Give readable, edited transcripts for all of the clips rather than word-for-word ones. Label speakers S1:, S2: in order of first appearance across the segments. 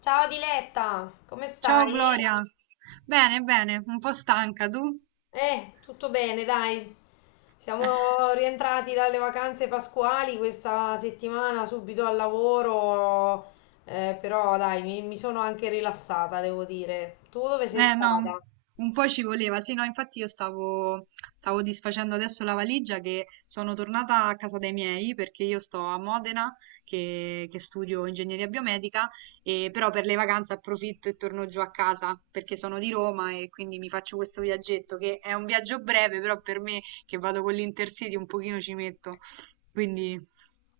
S1: Ciao Diletta, come
S2: Ciao
S1: stai?
S2: Gloria, bene, bene, un po' stanca tu?
S1: Tutto bene, dai. Siamo rientrati dalle vacanze pasquali questa settimana, subito al lavoro, però dai, mi sono anche rilassata, devo dire. Tu dove sei
S2: Eh no, un,
S1: stata?
S2: un po' ci voleva, sì, no, infatti io stavo disfacendo adesso la valigia che sono tornata a casa dei miei perché io sto a Modena che studio ingegneria biomedica e però per le vacanze approfitto e torno giù a casa perché sono di Roma e quindi mi faccio questo viaggetto che è un viaggio breve, però per me che vado con l'Intercity un pochino ci metto, quindi.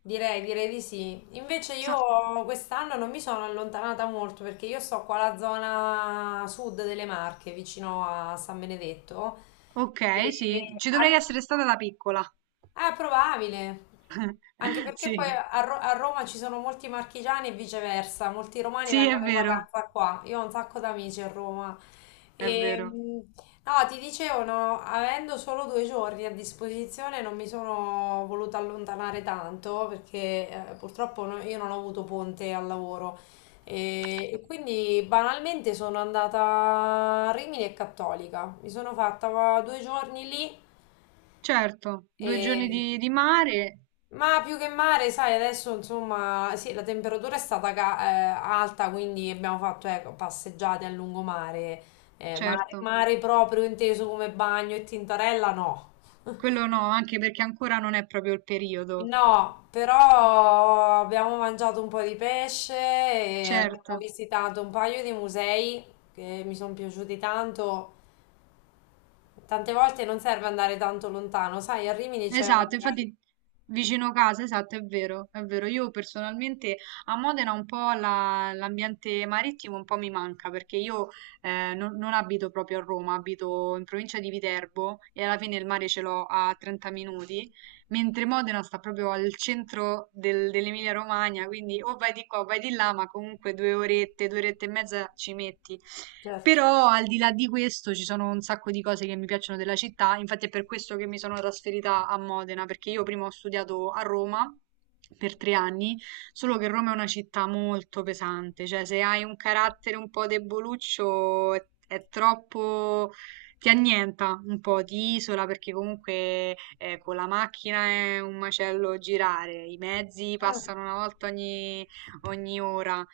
S1: Direi di sì. Invece io
S2: so-
S1: quest'anno non mi sono allontanata molto perché io sto qua alla zona sud delle Marche, vicino a San Benedetto.
S2: Ok,
S1: E-
S2: sì, ci dovrei essere stata da piccola.
S1: Ah, è probabile. Anche perché poi
S2: Sì,
S1: a Roma ci sono molti marchigiani e viceversa, molti romani
S2: sì, è
S1: vengono in
S2: vero,
S1: vacanza qua. Io ho un sacco d'amici a Roma.
S2: è
S1: E,
S2: vero.
S1: mh, no, ti dicevano, avendo solo due giorni a disposizione, non mi sono voluta allontanare tanto perché purtroppo io non ho avuto ponte al lavoro. E quindi banalmente sono andata a Rimini e Cattolica. Mi sono fatta due giorni lì.
S2: Certo, due giorni
S1: E...
S2: di mare,
S1: Ma più che mare, sai, adesso insomma, sì, la temperatura è stata alta, quindi abbiamo fatto ecco, passeggiate a lungomare,
S2: certo.
S1: mare proprio inteso come bagno e tintorella, no.
S2: Quello no, anche perché ancora non è proprio il periodo.
S1: No, però abbiamo mangiato un po' di pesce e
S2: Certo,
S1: abbiamo visitato un paio di musei che mi sono piaciuti tanto. Tante volte non serve andare tanto lontano, sai, a Rimini c'è...
S2: esatto, infatti vicino casa, esatto, è vero, è vero. Io personalmente a Modena un po' l'ambiente marittimo un po' mi manca perché io non abito proprio a Roma, abito in provincia di Viterbo e alla fine il mare ce l'ho a 30 minuti mentre Modena sta proprio al centro dell'Emilia-Romagna, quindi o vai di qua o vai di là, ma comunque due orette e mezza ci metti.
S1: Certo.
S2: Però al di là di questo ci sono un sacco di cose che mi piacciono della città, infatti è per questo che mi sono trasferita a Modena, perché io prima ho studiato a Roma per 3 anni, solo che Roma è una città molto pesante, cioè se hai un carattere un po' deboluccio è troppo ti annienta un po', ti isola perché comunque con la macchina è un macello girare, i mezzi passano una volta ogni ora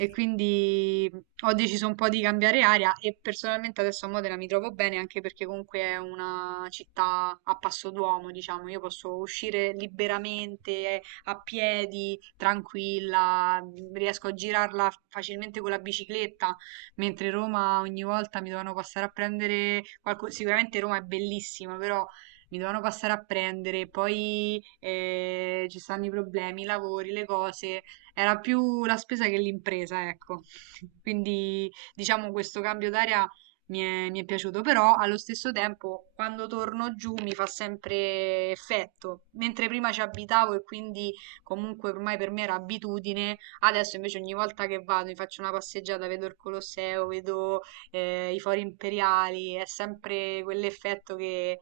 S2: e quindi ho deciso un po' di cambiare aria e personalmente adesso a Modena mi trovo bene anche perché comunque è una città a passo d'uomo, diciamo, io posso uscire liberamente a piedi, tranquilla, riesco a girarla facilmente con la bicicletta mentre Roma ogni volta mi dovevano passare a prendere sicuramente Roma è bellissima, però mi dovevano passare a prendere, poi ci stanno i problemi, i lavori, le cose, era più la spesa che l'impresa, ecco. Quindi diciamo questo cambio d'aria mi è piaciuto, però allo stesso tempo quando torno giù mi fa sempre effetto, mentre prima ci abitavo e quindi comunque ormai per me era abitudine. Adesso invece ogni volta che vado mi faccio una passeggiata, vedo il Colosseo, vedo i fori imperiali, è sempre quell'effetto che,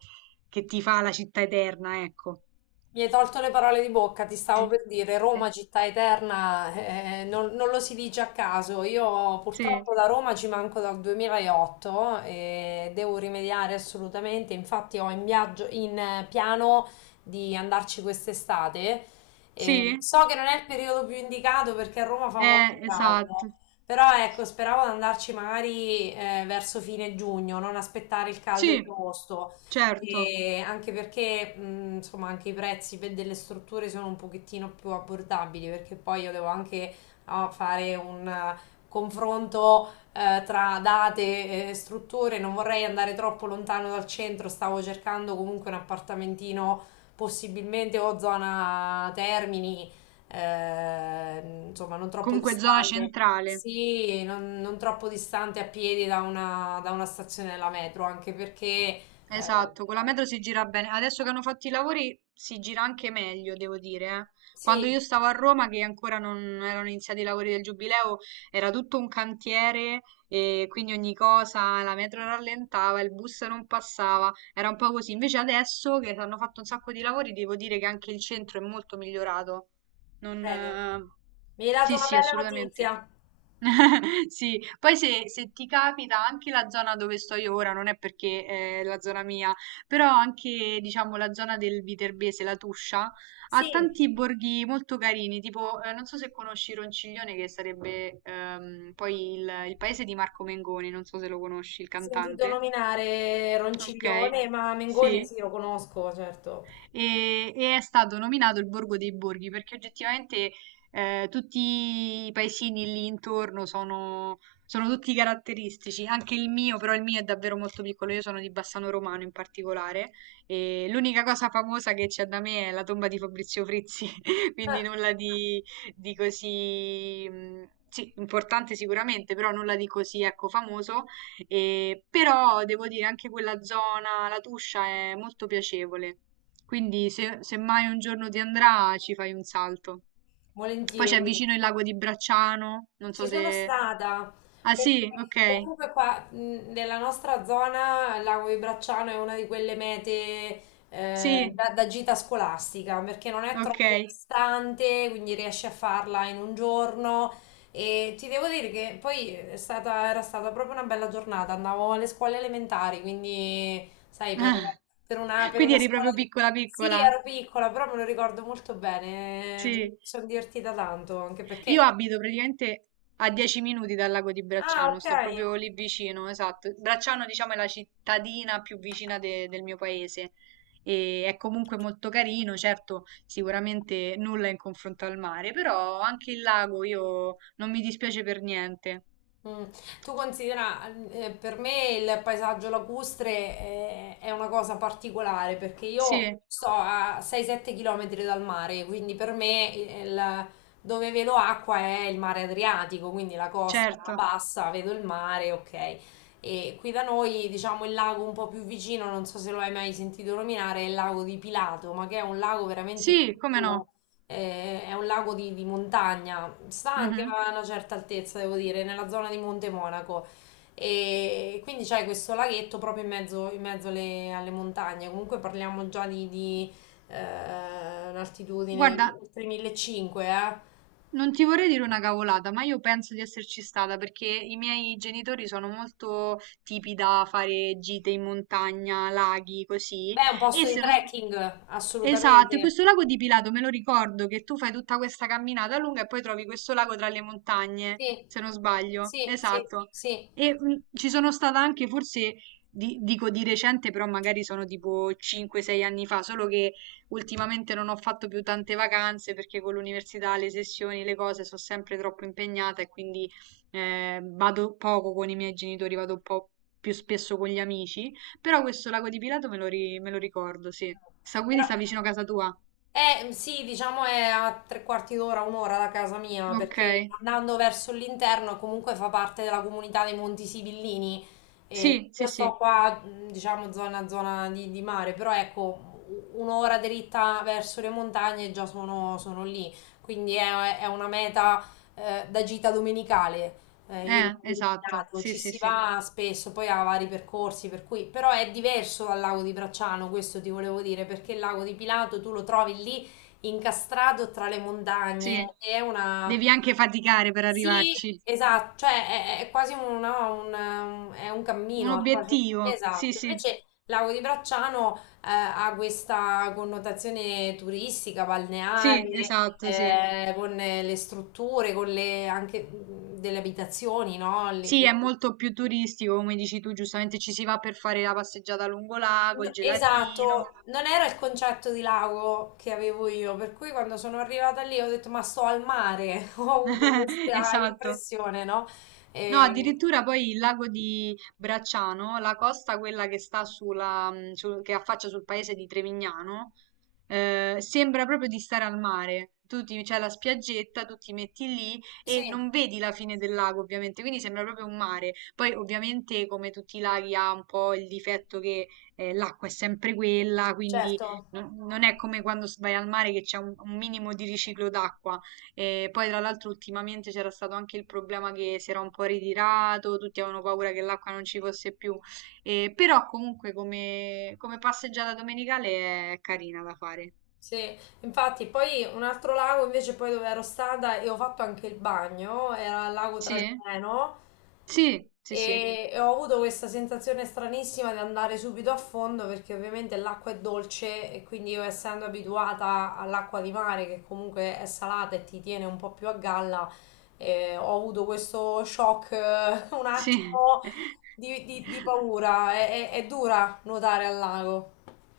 S2: che ti fa la città eterna, ecco.
S1: Mi hai tolto le parole di bocca, ti stavo per dire Roma, città eterna, non lo si dice a caso. Io
S2: Sì,
S1: purtroppo da Roma ci manco dal 2008 e devo rimediare assolutamente. Infatti ho in viaggio, in piano di andarci quest'estate. E
S2: sì,
S1: so che non è il periodo più indicato perché a Roma fa molto caldo,
S2: esatto.
S1: però ecco, speravo di andarci magari verso fine giugno, non aspettare il caldo di
S2: Sì,
S1: agosto.
S2: certo.
S1: E anche perché, insomma, anche i prezzi per delle strutture sono un pochettino più abbordabili, perché poi io devo anche no, fare un confronto tra date e strutture. Non vorrei andare troppo lontano dal centro, stavo cercando comunque un appartamentino, possibilmente o zona Termini, insomma, non troppo
S2: Comunque zona
S1: distante.
S2: centrale.
S1: Sì, non troppo distante a piedi da da una stazione della metro, anche perché eh, eh,
S2: Esatto, con la metro si gira bene. Adesso che hanno fatto i lavori si gira anche meglio, devo dire. Eh. Quando
S1: sì,
S2: io stavo a Roma, che ancora non erano iniziati i lavori del Giubileo, era tutto un cantiere e quindi ogni cosa, la metro rallentava, il bus non passava, era un po' così. Invece adesso che hanno fatto un sacco di lavori, devo dire che anche il centro è molto migliorato. Non,
S1: bene.
S2: eh.
S1: Mi hai dato
S2: Sì,
S1: una
S2: sì,
S1: bella
S2: assolutamente.
S1: notizia.
S2: Sì, poi se ti capita anche la zona dove sto io ora, non è perché è la zona mia, però anche diciamo la zona del Viterbese, la Tuscia,
S1: Sì,
S2: ha
S1: ho
S2: tanti borghi molto carini, tipo non so se conosci Ronciglione che sarebbe poi il paese di Marco Mengoni, non so se lo conosci, il
S1: sentito
S2: cantante.
S1: nominare
S2: Ok,
S1: Ronciglione, ma Mengoni
S2: sì
S1: sì, lo conosco, certo.
S2: e è stato nominato il Borgo dei Borghi perché oggettivamente, tutti i paesini lì intorno sono, sono tutti caratteristici, anche il mio, però il mio è davvero molto piccolo, io sono di Bassano Romano in particolare e l'unica cosa famosa che c'è da me è la tomba di Fabrizio Frizzi, quindi
S1: Ah,
S2: nulla di così. Mm, sì, importante sicuramente, però nulla di così, ecco, famoso. E, però devo dire anche quella zona, la Tuscia, è molto piacevole. Quindi se mai un giorno ti andrà ci fai un salto. Poi c'è
S1: volentieri.
S2: vicino il lago di Bracciano, non
S1: Ci
S2: so
S1: sono
S2: se.
S1: stata,
S2: Ah
S1: perché
S2: sì, ok,
S1: comunque qua nella nostra zona il Lago di Bracciano è una di quelle mete
S2: sì,
S1: da, da gita scolastica, perché non è
S2: ok.
S1: troppo distante, quindi riesci a farla in un giorno. E ti devo dire che poi era stata proprio una bella giornata, andavo alle scuole elementari, quindi sai, per, per
S2: Quindi
S1: una
S2: eri
S1: scuola...
S2: proprio piccola
S1: Sì,
S2: piccola,
S1: ero piccola, però me lo ricordo molto bene, mi
S2: sì.
S1: sono divertita tanto, anche
S2: Io
S1: perché...
S2: abito praticamente a 10 minuti dal lago di
S1: Ah,
S2: Bracciano,
S1: ok.
S2: sto proprio lì vicino, esatto. Bracciano, diciamo, è la cittadina più vicina del mio paese e è comunque molto carino, certo, sicuramente nulla in confronto al mare, però anche il lago io non mi dispiace per niente.
S1: Mm. Tu considera, per me il paesaggio lacustre è, una cosa particolare perché io
S2: Sì,
S1: sto a 6-7 km dal mare, quindi per me dove vedo acqua è il mare Adriatico, quindi la costa la
S2: certo.
S1: bassa, vedo il mare, ok. E qui da noi, diciamo, il lago un po' più vicino, non so se lo hai mai sentito nominare, è il lago di Pilato, ma che è un lago veramente
S2: Sì, come
S1: piccolo.
S2: no.
S1: È un lago di montagna, sta anche
S2: Mhm.
S1: a una certa altezza, devo dire, nella zona di Monte Monaco. E quindi c'è questo laghetto proprio in mezzo alle, alle montagne. Comunque parliamo già un'altitudine
S2: Guarda,
S1: oltre 1500, eh.
S2: non ti vorrei dire una cavolata, ma io penso di esserci stata perché i miei genitori sono molto tipi da fare gite in montagna, laghi, così.
S1: Beh, è un
S2: E
S1: posto di
S2: se non sbaglio,
S1: trekking,
S2: esatto, e
S1: assolutamente.
S2: questo lago di Pilato me lo ricordo che tu fai tutta questa camminata lunga e poi trovi questo lago tra le montagne,
S1: Sì,
S2: se non sbaglio.
S1: sì, sì,
S2: Esatto.
S1: sì.
S2: E ci sono stata anche, forse, dico di recente, però magari sono tipo 5-6 anni fa, solo che ultimamente non ho fatto più tante vacanze perché con l'università, le sessioni, le cose sono sempre troppo impegnata e quindi vado poco con i miei genitori, vado un po' più spesso con gli amici. Però questo lago di Pilato me lo ricordo, sì. Sta, quindi
S1: Però,
S2: sta vicino a casa tua.
S1: sì, diciamo è a tre quarti d'ora, un'ora da casa mia,
S2: Ok.
S1: perché andando verso l'interno comunque fa parte della comunità dei Monti Sibillini. E
S2: Sì,
S1: io
S2: sì,
S1: sto
S2: sì.
S1: qua, diciamo, zona, di mare, però ecco, un'ora dritta verso le montagne e già sono, sono lì. Quindi è una meta, da gita domenicale il lago di
S2: Esatto.
S1: Pilato,
S2: Sì,
S1: ci
S2: sì,
S1: si
S2: sì.
S1: va spesso, poi ha vari percorsi, per cui però è diverso dal lago di Bracciano, questo ti volevo dire, perché il lago di Pilato tu lo trovi lì incastrato tra le
S2: Sì.
S1: montagne, è una...
S2: Devi anche faticare per
S1: Sì,
S2: arrivarci.
S1: esatto, cioè è quasi un, no, un- è un
S2: Un
S1: cammino,
S2: obiettivo. Sì,
S1: esatto,
S2: sì.
S1: invece il lago di Bracciano ha questa connotazione turistica,
S2: Sì,
S1: balneare,
S2: esatto, sì.
S1: con le strutture, con le anche delle abitazioni, no? Lì,
S2: Sì, è molto più turistico, come dici tu, giustamente ci si va per fare la passeggiata lungo lago, il
S1: no,
S2: gelatino.
S1: esatto, non era il concetto di lago che avevo io, per cui quando sono arrivata lì ho detto ma sto al mare, ho avuto questa
S2: Esatto.
S1: impressione, no?
S2: No,
S1: Eh,
S2: addirittura poi il lago di Bracciano, la costa quella che sta che affaccia sul paese di Trevignano, sembra proprio di stare al mare. Tu ti- c'è la spiaggetta, tu ti metti lì
S1: sì,
S2: e non vedi la fine del lago, ovviamente, quindi sembra proprio un mare. Poi, ovviamente, come tutti i laghi, ha un po' il difetto che l'acqua è sempre quella, quindi
S1: certo.
S2: non è come quando vai al mare che c'è un minimo di riciclo d'acqua. E poi tra l'altro ultimamente c'era stato anche il problema che si era un po' ritirato, tutti avevano paura che l'acqua non ci fosse più. Però comunque come passeggiata domenicale è carina da fare.
S1: Sì, infatti poi un altro lago invece poi dove ero stata e ho fatto anche il bagno, era il lago
S2: Sì?
S1: Trasimeno
S2: Sì, sì, sì,
S1: e ho avuto questa sensazione stranissima di andare subito a fondo perché ovviamente l'acqua è dolce e quindi io essendo abituata all'acqua di mare che comunque è salata e ti tiene un po' più a galla, ho avuto questo shock un
S2: sì.
S1: attimo di paura, è dura nuotare al lago.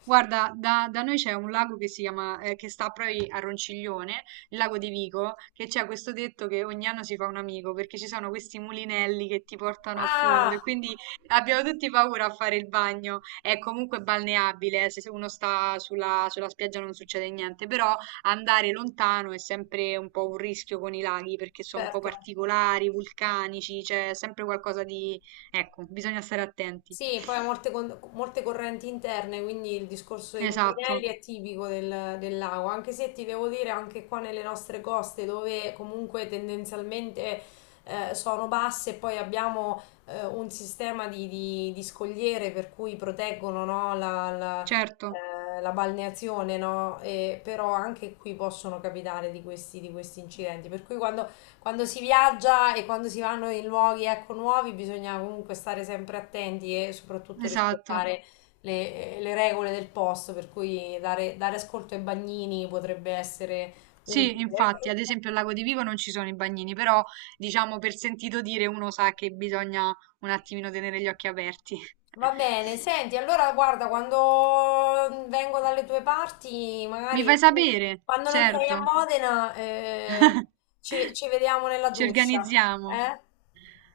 S2: Guarda, da noi c'è un lago che si chiama, che sta proprio a Ronciglione, il lago di Vico, che c'è questo detto che ogni anno si fa un amico, perché ci sono questi mulinelli che ti portano a fondo e
S1: Ah,
S2: quindi abbiamo tutti paura a fare il bagno. È comunque balneabile, se uno sta sulla spiaggia non succede niente, però andare lontano è sempre un po' un rischio con i laghi, perché sono un po'
S1: certo.
S2: particolari, vulcanici, c'è sempre qualcosa di. Ecco, bisogna stare attenti.
S1: Sì, poi ha molte, molte correnti interne, quindi il discorso dei mulinelli
S2: Esatto,
S1: è tipico del lago, anche se ti devo dire anche qua nelle nostre coste dove comunque tendenzialmente sono basse, poi abbiamo un sistema di scogliere per cui proteggono no,
S2: certo,
S1: la balneazione, no? E però anche qui possono capitare di questi incidenti, per cui quando si viaggia e quando si vanno in luoghi ecco, nuovi bisogna comunque stare sempre attenti e soprattutto
S2: esatto.
S1: rispettare le regole del posto, per cui dare ascolto ai bagnini potrebbe essere
S2: Sì,
S1: utile.
S2: infatti, ad esempio al Lago di Vivo non ci sono i bagnini, però diciamo per sentito dire uno sa che bisogna un attimino tenere gli occhi aperti.
S1: Va bene, senti, allora guarda, quando vengo dalle tue parti,
S2: Mi
S1: magari
S2: fai sapere?
S1: quando non sei a
S2: Certo,
S1: Modena, ci vediamo nella
S2: ci
S1: doccia,
S2: organizziamo.
S1: eh?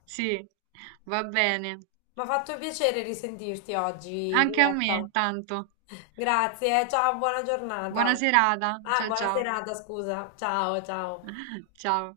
S2: Sì, va bene.
S1: Mi ha fatto piacere risentirti oggi,
S2: Anche a
S1: Roberta.
S2: me, tanto.
S1: Grazie, ciao, buona giornata.
S2: Buona serata.
S1: Ah,
S2: Ciao
S1: buona
S2: ciao.
S1: serata, scusa. Ciao, ciao.
S2: Ciao.